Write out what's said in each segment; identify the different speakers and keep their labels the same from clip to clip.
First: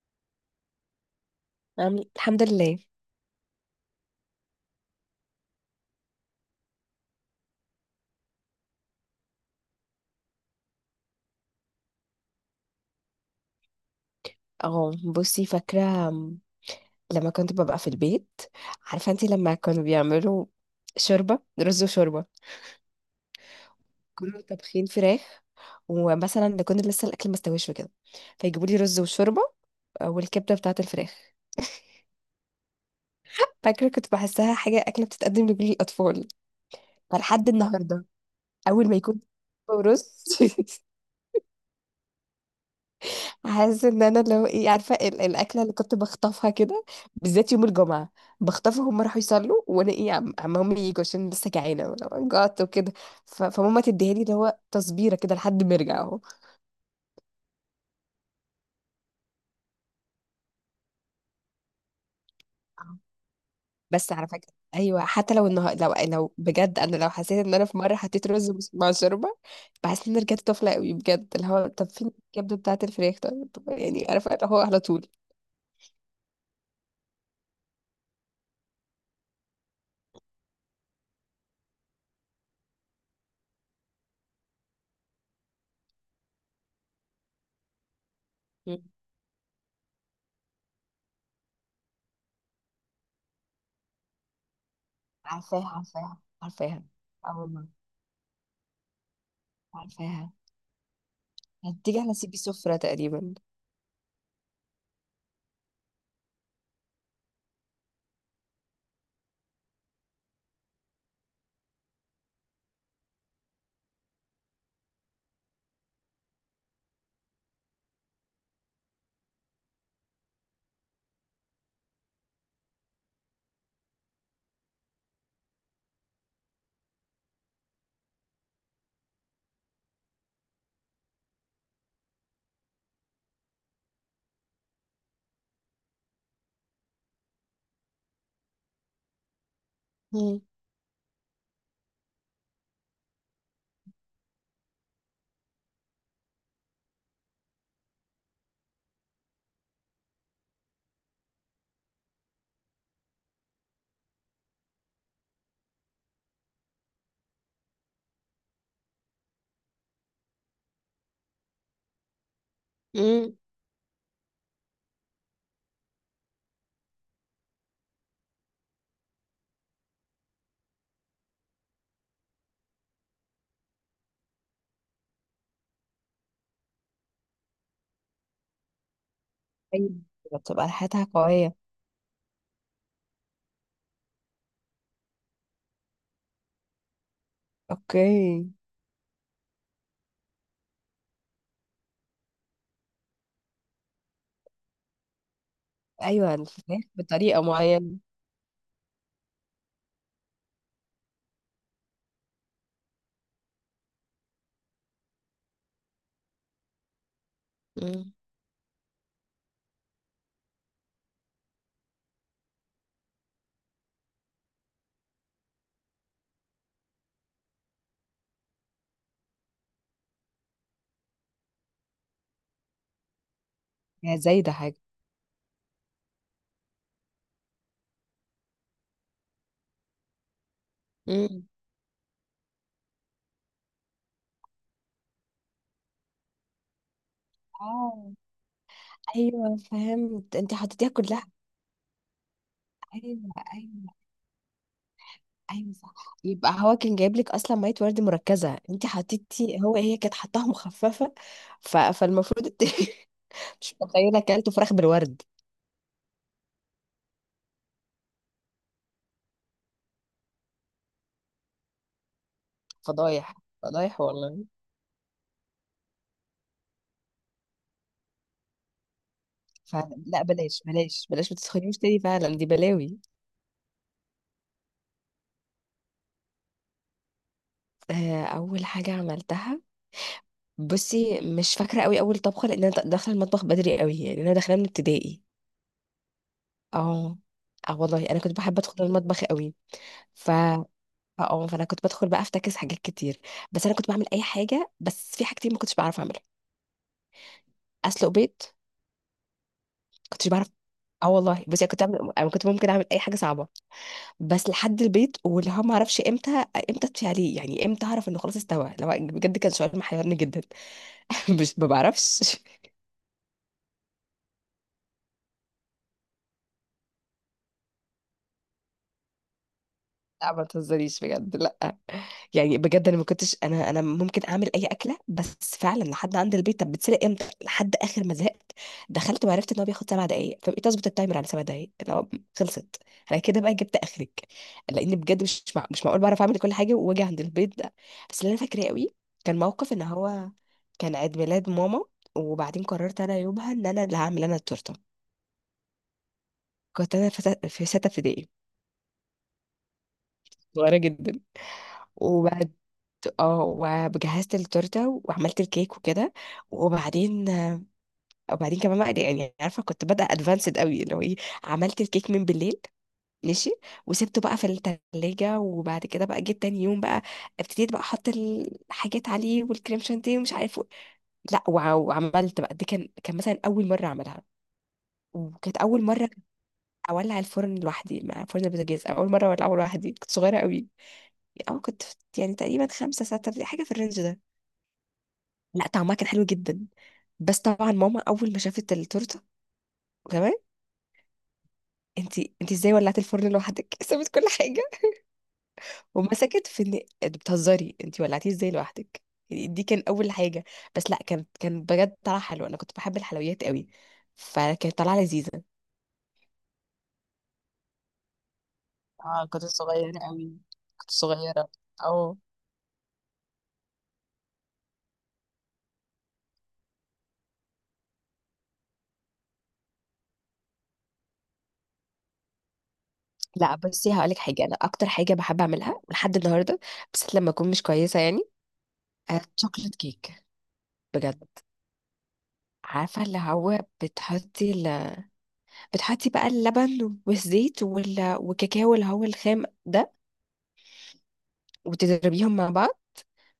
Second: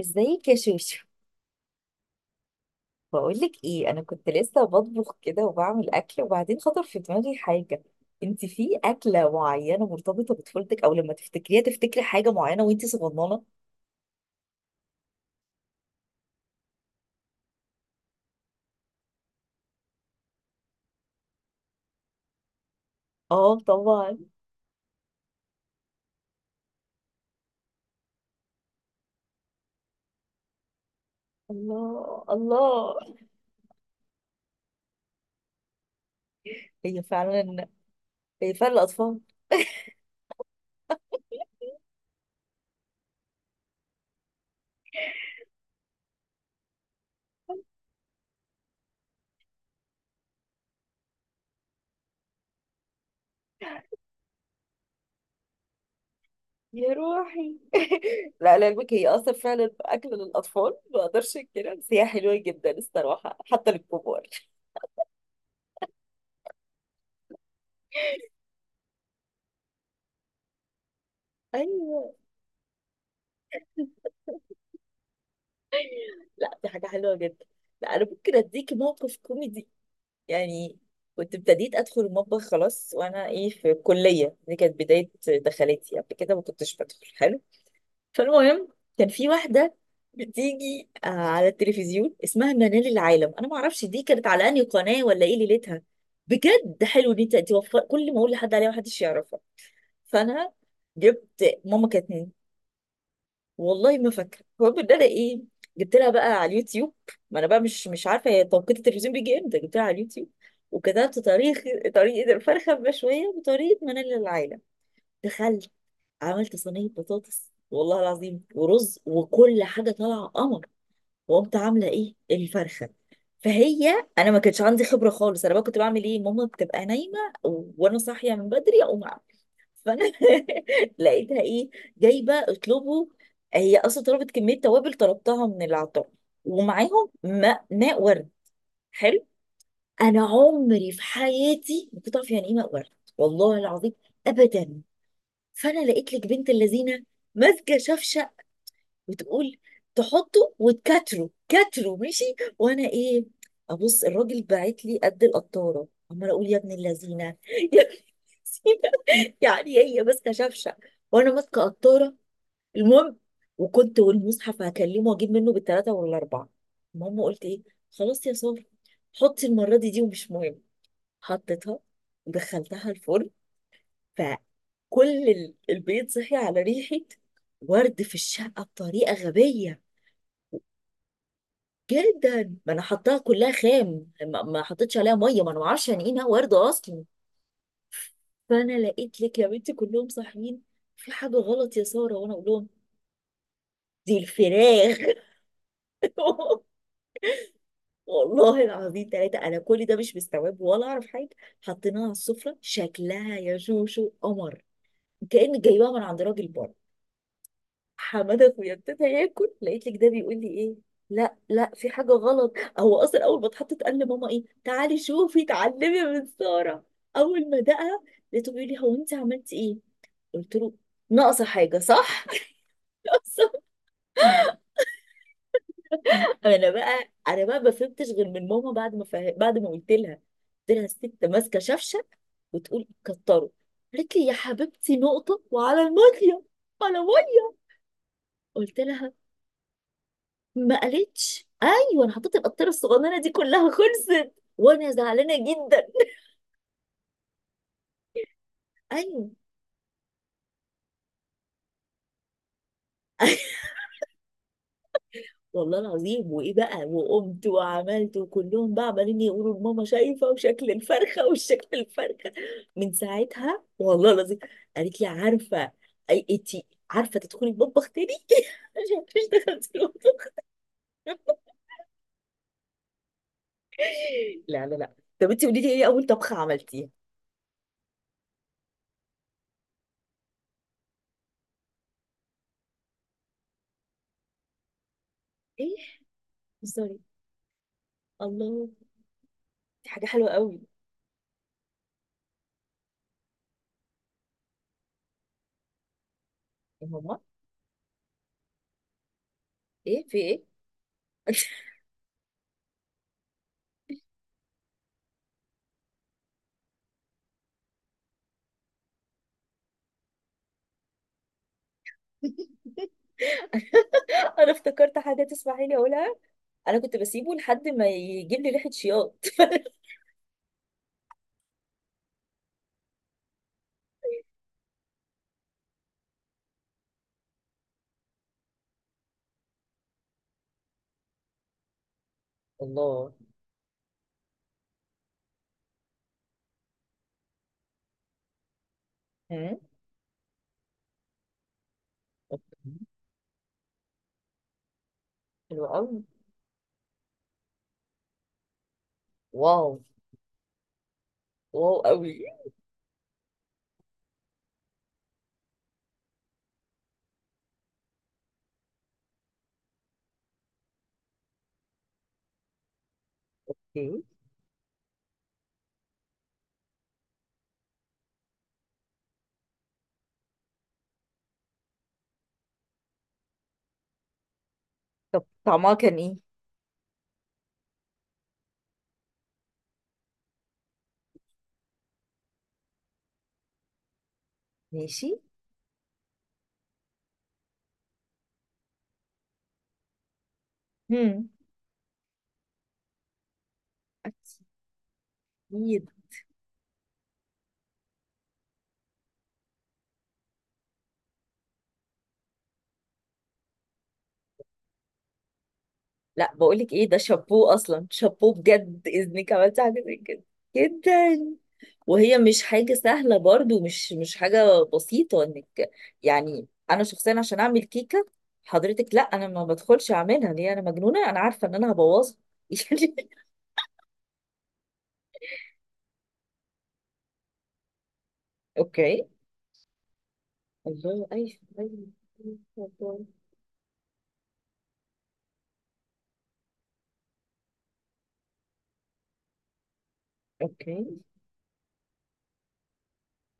Speaker 1: ازيك يا شوشو.
Speaker 2: الحمد لله.
Speaker 1: بقولك ايه، انا كنت لسه بطبخ كده وبعمل اكل، وبعدين خطر في دماغي حاجه. انت في اكله معينه مرتبطه بطفولتك، او لما تفتكريها تفتكري حاجه معينه وانت صغننه؟
Speaker 2: اه بصي، فاكرة لما كنت ببقى في البيت، عارفة انتي لما كانوا بيعملوا شوربة رز وشوربة،
Speaker 1: اه طبعا.
Speaker 2: كانوا طابخين فراخ، ومثلا نكون لسه الأكل مستويش وكده، فيجيبوا لي رز وشوربة، آه، والكبدة بتاعة الفراخ.
Speaker 1: الله الله.
Speaker 2: فاكرة كنت بحسها حاجة أكلة بتتقدم لكل الأطفال،
Speaker 1: هي
Speaker 2: فلحد
Speaker 1: فعلا.
Speaker 2: النهاردة
Speaker 1: هي فعلا
Speaker 2: أول ما
Speaker 1: الاطفال.
Speaker 2: يكون رز حاسه ان انا، لو ايه، عارفه الاكله اللي كنت بخطفها كده، بالذات يوم الجمعه، بخطفها هم راحوا يصلوا، وانا ايه، عم عم هم يجوا عشان لسه جعانه وأنا جعت وكده. فماما تديها لي، اللي هو تصبيره كده لحد ما ارجع اهو.
Speaker 1: يا روحي. لا لا، علمك هي اصلا فعلا اكل للاطفال، ما اقدرش كده، بس هي حلوه جدا
Speaker 2: آه.
Speaker 1: الصراحه حتى
Speaker 2: بس على
Speaker 1: للكبار.
Speaker 2: فكره، ايوه، حتى لو النهار، لو بجد، انا لو حسيت ان انا في مره حطيت رز مع شوربه، بحس ان أنا رجعت طفله قوي بجد، اللي هو طب
Speaker 1: ايوه.
Speaker 2: فين الكبده بتاعه الفراخ، طب، يعني عارفه، اللي هو على طول.
Speaker 1: لا دي حاجه حلوه جدا. لا انا ممكن اديكي موقف كوميدي، يعني كنت ابتديت ادخل المطبخ خلاص، وانا ايه في الكليه دي كانت بدايه دخلتي، قبل كده ما كنتش بدخل حلو. فالمهم،
Speaker 2: مم.
Speaker 1: كان في واحده بتيجي على التلفزيون اسمها منال العالم، انا ما اعرفش دي كانت على انهي قناه ولا ايه
Speaker 2: عارفاها،
Speaker 1: ليلتها.
Speaker 2: عارفاها، عارفاها.
Speaker 1: بجد حلو ان انت
Speaker 2: اه والله،
Speaker 1: توفر، كل ما اقول لحد عليها محدش يعرفها.
Speaker 2: عارفاها.
Speaker 1: فانا جبت ماما
Speaker 2: هتيجي
Speaker 1: كانت،
Speaker 2: على سيبي سفرة تقريبا.
Speaker 1: والله ما فاكره. المهم ان انا ايه، جبت لها بقى على اليوتيوب، ما انا بقى مش عارفه هي توقيت التلفزيون بيجي امتى، جبت لها على اليوتيوب وكتبت طريقه الفرخه المشويه بطريقه منال العايله. دخلت عملت صينيه بطاطس، والله العظيم، ورز وكل حاجه طالعه قمر. وقمت عامله ايه الفرخه. فهي انا ما كانش عندي خبره خالص، انا بقى كنت بعمل ايه، ماما بتبقى نايمه وانا صاحيه من بدري اقوم أعمل. فانا لقيتها ايه، جايبه اطلبه. هي اصلا طلبت كميه توابل طلبتها من العطار، ومعاهم ماء ورد. حلو. انا
Speaker 2: مم.
Speaker 1: عمري في حياتي ما كنت اعرف يعني ايه ماء ورد، والله العظيم، ابدا. فانا لقيت لك بنت اللذينه ماسكه شفشه، بتقول تحطه وتكتره كتره، ماشي. وانا ايه، ابص الراجل باعت لي قد القطاره، عماله اقول يا ابن اللذينه يا ابن اللذينه يعني هي ماسكه شفشه وانا ماسكه قطاره. المهم،
Speaker 2: مم.
Speaker 1: وكنت والمصحف هكلمه واجيب منه بالثلاثه والاربعه. المهم قلت ايه، خلاص يا ساره حطي المره دي ومش مهم. حطيتها ودخلتها الفرن. فكل البيت صحي على ريحه، ورد في الشقه بطريقه غبيه
Speaker 2: أيوة، بتبقى ريحتها قوية.
Speaker 1: جدا. ما انا حطاها كلها خام، ما حطيتش عليها ميه، ما انا ما اعرفش يعني ايه انها ورده اصلا.
Speaker 2: اوكي.
Speaker 1: فانا لقيت لك يا بنتي كلهم صاحيين، في حاجه غلط يا ساره، وانا اقول لهم دي الفراخ.
Speaker 2: ايوه، الفراخ بطريقة معينة.
Speaker 1: والله العظيم ثلاثة، أنا كل ده مش مستوعب ولا أعرف حاجة. حطيناها على السفرة، شكلها يا شوشو قمر، كأن جايباها من عند راجل بره.
Speaker 2: مم.
Speaker 1: حماده اخويا ابتدى ياكل، لقيت لك ده بيقول لي ايه، لا لا في حاجه غلط. هو اصلا اول ما اتحطت قال لماما ايه، تعالي شوفي اتعلمي من ساره. اول ما دقها، لقيته بيقول لي، هو انت عملتي ايه؟ قلت له ناقصه حاجه صح؟ ناقصه.
Speaker 2: هي زايدة حاجة؟
Speaker 1: انا بقى ما فهمتش غير من ماما، بعد ما بعد ما قلت لها. قلت لها الست
Speaker 2: مم.
Speaker 1: ماسكه شفشه وتقول كتره، قالت لي يا حبيبتي نقطه وعلى الميه، على ميه.
Speaker 2: اه.
Speaker 1: قلت لها
Speaker 2: ايوه، فهمت، انت
Speaker 1: ما
Speaker 2: حطيتيها كلها.
Speaker 1: قالتش ايوه، انا حطيت القطاره الصغننه دي
Speaker 2: ايوه.
Speaker 1: كلها
Speaker 2: ايوه،
Speaker 1: خلصت. وانا زعلانه
Speaker 2: ايوه،
Speaker 1: جدا.
Speaker 2: صح. يبقى هو كان جايب لك اصلا ميه ورد مركزه، انت
Speaker 1: ايوه
Speaker 2: حطيتي، هو هي كانت حطاها مخففه. فالمفروض مش متخيله اكلته فراخ بالورد.
Speaker 1: والله العظيم. وايه بقى، وقمت وعملت، وكلهم بقى عمالين يقولوا لماما، شايفه وشكل الفرخه وشكل الفرخه. من
Speaker 2: فضايح،
Speaker 1: ساعتها
Speaker 2: فضايح
Speaker 1: والله العظيم،
Speaker 2: والله.
Speaker 1: قالت لي عارفه اي انتي، عارفه تدخلي المطبخ تاني؟ عشان مش دخلتي
Speaker 2: فعلا لا،
Speaker 1: المطبخ.
Speaker 2: بلاش بلاش بلاش، ما تسخنيش تاني، فعلا دي بلاوي.
Speaker 1: لا لا لا. طب انتي قولي لي ايه اول طبخه عملتيها؟
Speaker 2: آه، اول حاجه عملتها، بصي مش فاكره قوي اول طبخه، لان انا داخله المطبخ بدري قوي، يعني انا داخله من ابتدائي.
Speaker 1: ايه؟ سوري.
Speaker 2: اه. اه والله، انا كنت بحب
Speaker 1: الله،
Speaker 2: ادخل المطبخ قوي.
Speaker 1: دي حاجه
Speaker 2: ف
Speaker 1: حلوه قوي.
Speaker 2: اه آه، فانا كنت بدخل بقى افتكس حاجات كتير، بس انا كنت بعمل اي حاجه، بس في حاجتين ما كنتش بعرف اعملها.
Speaker 1: يا ماما
Speaker 2: اسلق بيض
Speaker 1: ايه في
Speaker 2: كنتش
Speaker 1: ايه؟
Speaker 2: بعرف. اه والله، بصي أنا كنت بعمل، انا كنت ممكن اعمل اي حاجه صعبه، بس لحد البيت، واللي هو ما اعرفش امتى، امتى اطفي عليه، يعني امتى اعرف انه خلاص استوى، لو بجد كان شعور محيرني جدا مش، ما بعرفش.
Speaker 1: انا افتكرت حاجه تسمحي لي اقولها، انا كنت بسيبه لحد ما يجيب لي ريحه شياط.
Speaker 2: لا ما تهزريش بجد، لا. يعني بجد انا ما كنتش، انا ممكن اعمل اي اكله، بس فعلا لحد عند البيت، طب بتسرق امتى، لحد اخر ما زهقت، دخلت وعرفت ان هو بياخد سبع دقائق، فبقيت اظبط التايمر على سبع دقائق اللي هو خلصت.
Speaker 1: الله.
Speaker 2: انا كده بقى جبت اخرك، لان بجد مش معقول بعرف اعمل كل حاجه واجي عند البيت ده. بس اللي انا فاكراه قوي، كان
Speaker 1: مم.
Speaker 2: موقف ان هو كان عيد ميلاد ماما،
Speaker 1: أوكي.
Speaker 2: وبعدين قررت انا يومها ان انا اللي هعمل انا التورته.
Speaker 1: حلو قوي.
Speaker 2: كنت انا في ستة ابتدائي.
Speaker 1: واو.
Speaker 2: صغيره
Speaker 1: واو قوي.
Speaker 2: جدا. اه. وجهزت التورته وعملت الكيك وكده. وبعدين وبعدين كمان بقى، يعني عارفه كنت بادئه ادفانسد قوي، اللي هو ايه، عملت الكيك من بالليل. ماشي.
Speaker 1: اوكي.
Speaker 2: وسبته بقى في التلاجة، وبعد كده بقى جيت تاني يوم بقى، ابتديت بقى احط الحاجات عليه والكريم شانتيه ومش عارف و... لا، وعملت بقى دي، كان مثلا اول مره اعملها.
Speaker 1: طب
Speaker 2: وكانت
Speaker 1: طعمها
Speaker 2: اول
Speaker 1: كان
Speaker 2: مره
Speaker 1: ايه؟
Speaker 2: اولع الفرن لوحدي، مع فرن البوتاجاز اول مره اولعه لوحدي، كنت صغيره قوي، اه كنت، يعني تقريبا خمسة ستة، حاجه في الرينج ده.
Speaker 1: ماشي.
Speaker 2: لا طعمها كان حلو جدا. بس طبعا ماما اول ما شافت التورته، تمام.
Speaker 1: هم.
Speaker 2: انت ازاي ولعتي الفرن لوحدك؟ سابت كل حاجه،
Speaker 1: اكيد.
Speaker 2: ومسكت في ان انت بتهزري، انت ولعتيه ازاي لوحدك. يعني دي كان اول حاجه. بس لا، كان بجد طلع حلو. انا كنت بحب الحلويات قوي، فكانت طالعه لذيذه.
Speaker 1: لا بقول لك ايه، ده شابوه اصلا، شابوه بجد،
Speaker 2: اه
Speaker 1: اذنك
Speaker 2: كنت
Speaker 1: عملت حاجه زي
Speaker 2: صغيرة
Speaker 1: كده.
Speaker 2: أوي. كنت
Speaker 1: جدا.
Speaker 2: صغيرة. اه.
Speaker 1: وهي مش حاجة سهلة برضو، مش حاجة بسيطة انك، يعني انا شخصيا عشان اعمل كيكة، حضرتك لا انا ما بدخلش اعملها، ليه؟ انا مجنونة؟ انا عارفة ان انا هبوظها. يعني.
Speaker 2: لا، بصي هقولك حاجه، انا اكتر حاجه بحب اعملها لحد النهارده، بس لما اكون مش كويسه يعني،
Speaker 1: اوكي.
Speaker 2: آه، شوكليت كيك.
Speaker 1: الله
Speaker 2: بجد.
Speaker 1: ايوه. ايوه.
Speaker 2: عارفه
Speaker 1: الله.
Speaker 2: اللي هو بتحطي، بقى اللبن والزيت وال... والكاكاو اللي هو الخام ده،
Speaker 1: اوكي.
Speaker 2: وتضربيهم مع بعض.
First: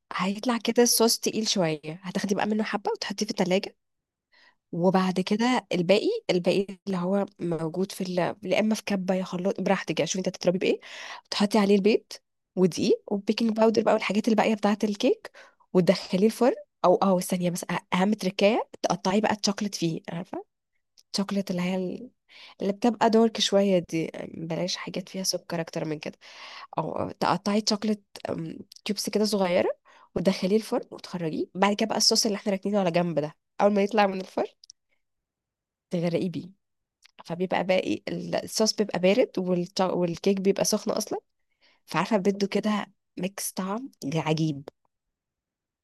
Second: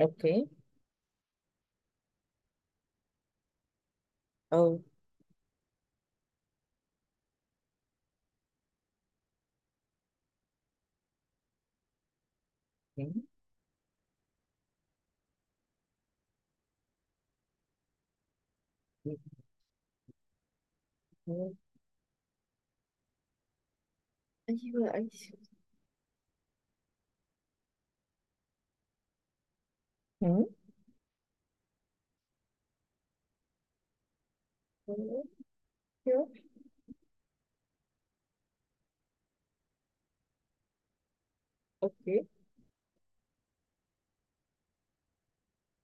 Speaker 1: اوكي.
Speaker 2: هيطلع كده الصوص تقيل شوية، هتاخدي بقى منه حبة وتحطيه في التلاجة.
Speaker 1: اه.
Speaker 2: وبعد كده الباقي، اللي هو موجود في يا اما في كبة، يا خلاط، براحتك يعني، شوفي انت هتضربي بايه. تحطي عليه البيض ودقيق
Speaker 1: اوكي.
Speaker 2: وبيكنج باودر بقى، والحاجات الباقية بتاعة الكيك، وتدخليه الفرن. او اه، ثانية بس، اهم تركاية، تقطعي بقى الشوكليت فيه، عارفة الشوكليت اللي هي، اللي بتبقى دارك شوية دي، بلاش
Speaker 1: ايوه.
Speaker 2: حاجات فيها
Speaker 1: ايوه.
Speaker 2: سكر أكتر من كده. أو تقطعي شوكليت، أم، تيوبس كده صغيرة،
Speaker 1: أمم.
Speaker 2: وتدخليه الفرن، وتخرجيه بعد كده. بقى الصوص اللي احنا راكنينه على جنب ده، أول ما يطلع من الفرن تغرقيه
Speaker 1: أيوه.
Speaker 2: بيه، فبيبقى باقي الصوص بيبقى بارد، والكيك بيبقى سخن أصلا، فعارفة
Speaker 1: اوكي.
Speaker 2: بده كده ميكس طعم عجيب.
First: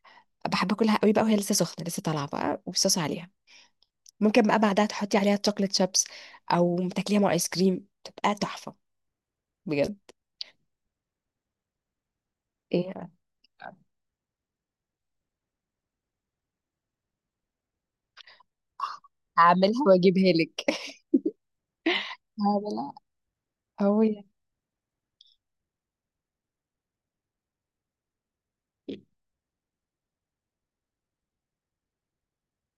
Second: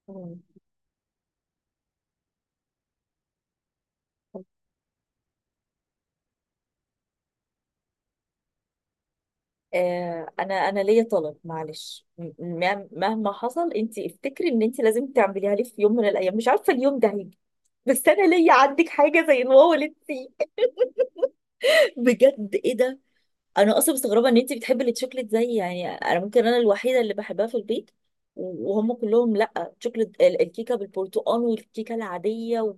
Speaker 1: آه.
Speaker 2: بحب أكلها قوي بقى وهي لسه سخنة لسه طالعة بقى والصوص عليها. ممكن بقى بعدها تحطي عليها شوكليت شيبس، أو تاكليها مع آيس كريم تبقى تحفة. بجد.
Speaker 1: انا انا ليا طلب، معلش
Speaker 2: ايه،
Speaker 1: مهما حصل انت افتكري ان انت لازم تعمليها لي في يوم من الايام، مش عارفه اليوم ده هيجي، بس انا ليا عندك حاجه زي الواو
Speaker 2: هعملها
Speaker 1: اللي انت
Speaker 2: واجيبها لك.
Speaker 1: بجد
Speaker 2: هذا
Speaker 1: ايه
Speaker 2: لا.
Speaker 1: ده. انا اصلا
Speaker 2: هو
Speaker 1: مستغربه
Speaker 2: يعني،
Speaker 1: ان انت بتحبي التشوكلت، زي يعني انا ممكن انا الوحيده اللي بحبها في البيت، وهم كلهم لا تشوكلت، الكيكه بالبرتقال والكيكه العاديه و...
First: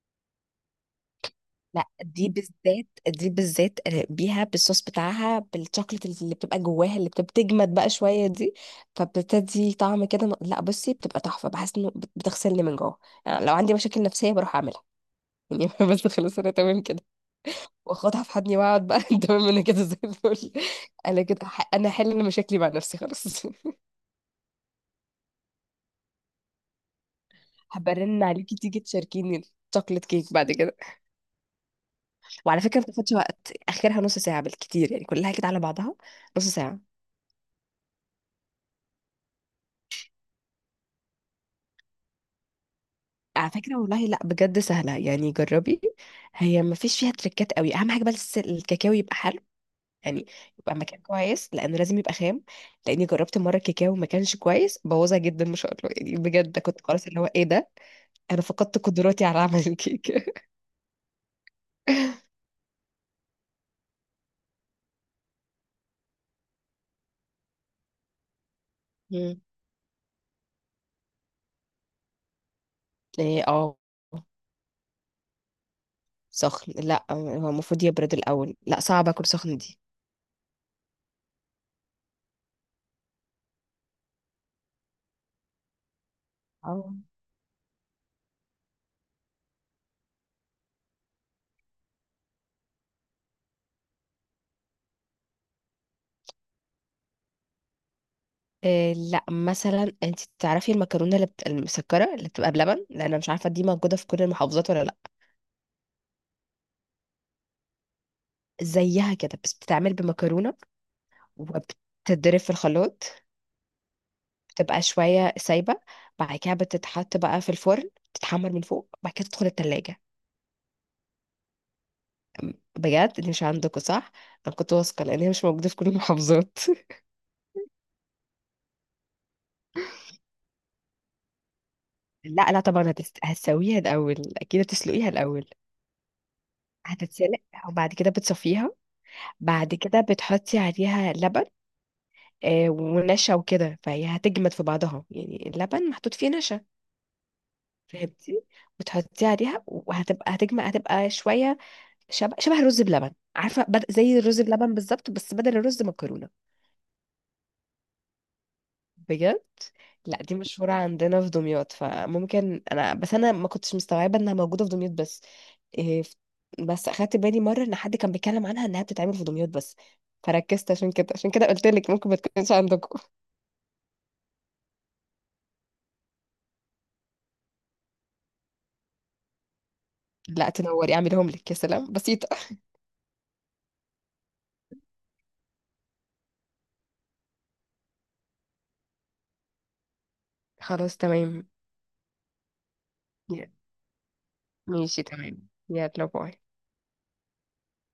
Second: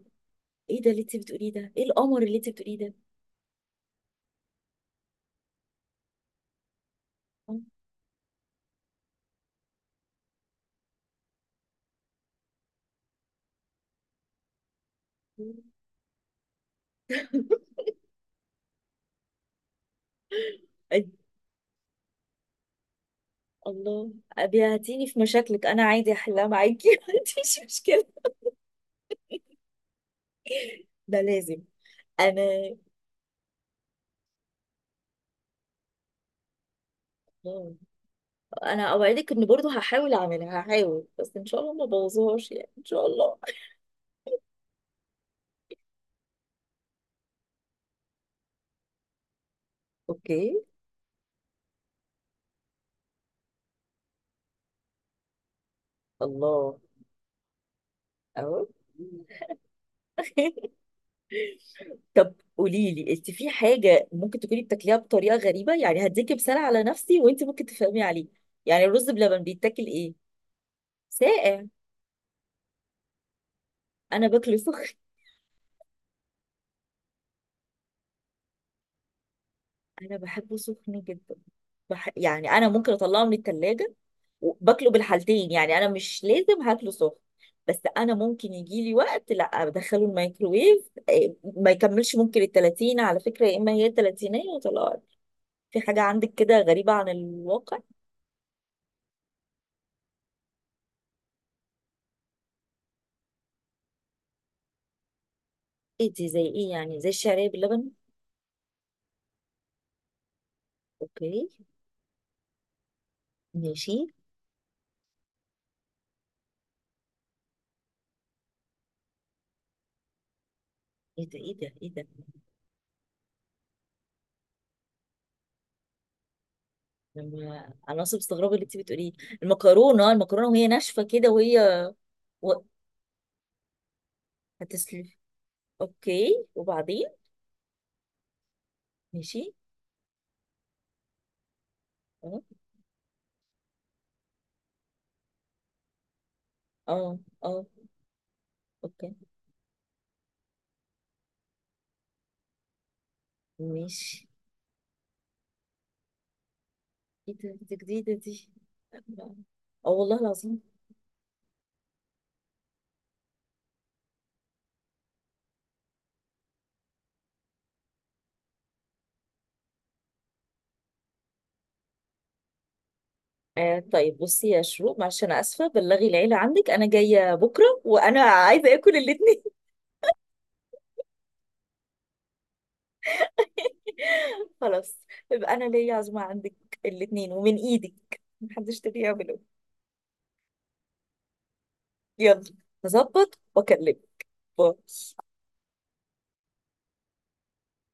Speaker 1: ايه ده اللي انت بتقوليه ده، ايه
Speaker 2: لا
Speaker 1: القمر
Speaker 2: دي
Speaker 1: اللي انت بتقوليه
Speaker 2: بالذات،
Speaker 1: ده؟
Speaker 2: دي بالذات بيها بالصوص بتاعها، بالشوكليت اللي بتبقى جواها اللي بتجمد بقى شويه دي، فبتدي طعم كده، لا بصي بتبقى تحفه، بحس انه بتغسلني من جوه. يعني لو عندي مشاكل نفسيه بروح اعملها يعني بس خلاص، انا تمام كده، واخدها في حضني واقعد بقى تمام، انا كده زي الفل. انا كده، انا هحل مشاكلي مع نفسي خلاص
Speaker 1: الله. أبي هتيجي في مشاكلك انا عادي احلها معاكي، ما عنديش مشكله.
Speaker 2: هبرن عليكي تيجي تشاركيني الشوكليت كيك بعد كده.
Speaker 1: ده لازم.
Speaker 2: وعلى
Speaker 1: انا.
Speaker 2: فكره ما بتاخدش وقت، اخرها نص ساعه بالكتير، يعني كلها كده على بعضها نص ساعه.
Speaker 1: الله. انا اوعدك ان برضو هحاول اعملها، هحاول بس ان شاء الله ما بوظهاش يعني، ان شاء الله.
Speaker 2: على فكره والله، لا، بجد سهله، يعني جربي. هي ما فيش فيها تريكات قوي، اهم حاجه بس الكاكاو يبقى حلو، يعني
Speaker 1: اوكي.
Speaker 2: يبقى مكان كويس، لانه لازم يبقى خام. لاني جربت مره الكاكاو ما كانش كويس، بوظها جدا ما شاء الله، يعني بجد
Speaker 1: الله.
Speaker 2: كنت خلاص، اللي هو ايه ده، انا
Speaker 1: اهو.
Speaker 2: فقدت قدراتي على عمل الكيكه.
Speaker 1: طب قولي لي، انت في حاجه ممكن تكوني بتاكليها بطريقه غريبه؟ يعني هديكي مثال على نفسي، وانت ممكن تفهمي عليه. يعني الرز بلبن
Speaker 2: مم.
Speaker 1: بيتاكل ايه، ساقع؟
Speaker 2: ايه اه.
Speaker 1: انا باكله سخن.
Speaker 2: سخن؟ لا هو المفروض يبرد الاول، لا صعب اكل سخن دي.
Speaker 1: انا بحبه سخن جدا. يعني انا ممكن اطلعه من التلاجة باكله بالحالتين، يعني انا مش لازم هاكله
Speaker 2: اه.
Speaker 1: سخن، بس انا ممكن يجي لي وقت لا بدخله الميكروويف ما يكملش ممكن ال 30، على فكره، يا اما هي 30 وطلعت. في حاجه عندك كده غريبه عن الواقع؟
Speaker 2: آه لا، مثلا انت تعرفي المكرونه اللي بت...، المسكره اللي بتبقى بلبن، لان انا مش عارفه دي موجوده في كل المحافظات ولا لا.
Speaker 1: ايه دي، زي ايه؟ يعني زي الشعريه باللبن؟
Speaker 2: زيها كده بس بتتعمل بمكرونه،
Speaker 1: اوكي.
Speaker 2: وبتتضرب في الخلاط،
Speaker 1: ماشي.
Speaker 2: بتبقى شويه سايبه، بعد كده بتتحط بقى في الفرن تتحمر من فوق، بعد كده تدخل التلاجة.
Speaker 1: ايه ده ايه ده ايه ده.
Speaker 2: بجد دي مش عندكم؟ صح، انا كنت واثقه لان هي مش موجوده في كل المحافظات
Speaker 1: لما انا اصلا مستغربه اللي انت بتقوليه. المكرونه، المكرونه وهي ناشفه كده وهي
Speaker 2: لا
Speaker 1: و...
Speaker 2: لا طبعا، هتسويها الاول، اكيد هتسلقيها
Speaker 1: هتسلف.
Speaker 2: الاول،
Speaker 1: اوكي وبعدين؟
Speaker 2: هتتسلق، وبعد كده بتصفيها،
Speaker 1: ماشي.
Speaker 2: بعد كده بتحطي عليها لبن،
Speaker 1: اه.
Speaker 2: آه، ونشا وكده، فهي هتجمد في بعضها يعني، اللبن محطوط فيه نشا،
Speaker 1: اه. اه.
Speaker 2: فهمتي،
Speaker 1: اوكي.
Speaker 2: بتحطيه عليها وهتبقى، هتجمد، هتبقى شويه شبه شبه الرز بلبن، عارفه، زي
Speaker 1: ماشي.
Speaker 2: الرز بلبن بالظبط، بس بدل الرز مكرونه.
Speaker 1: ايه ده، دي جديدة دي.
Speaker 2: بجد.
Speaker 1: اه والله
Speaker 2: لا دي
Speaker 1: العظيم.
Speaker 2: مشهوره عندنا في دمياط، فممكن انا، بس ما كنتش مستوعبه انها موجوده في دمياط بس، إيه، بس اخدت بالي مره ان حد كان بيتكلم عنها انها بتتعمل في دمياط بس، فركزت عشان كده، قلت لك ممكن ما تكونش عندكم.
Speaker 1: آه طيب، بصي يا شروق معلش، انا اسفة بلغي العيلة عندك، انا جاية بكرة وانا عايزة اكل الاتنين.
Speaker 2: لا، تنوري، اعملهم لك، يا سلام، بسيطه.
Speaker 1: خلاص. يبقى انا ليا عزومة عندك، الاتنين ومن ايدك محدش تاني يعمله.
Speaker 2: خلاص تمام.
Speaker 1: يلا هظبط
Speaker 2: يا-
Speaker 1: واكلمك. باي.
Speaker 2: ماشي تمام، يلا باي.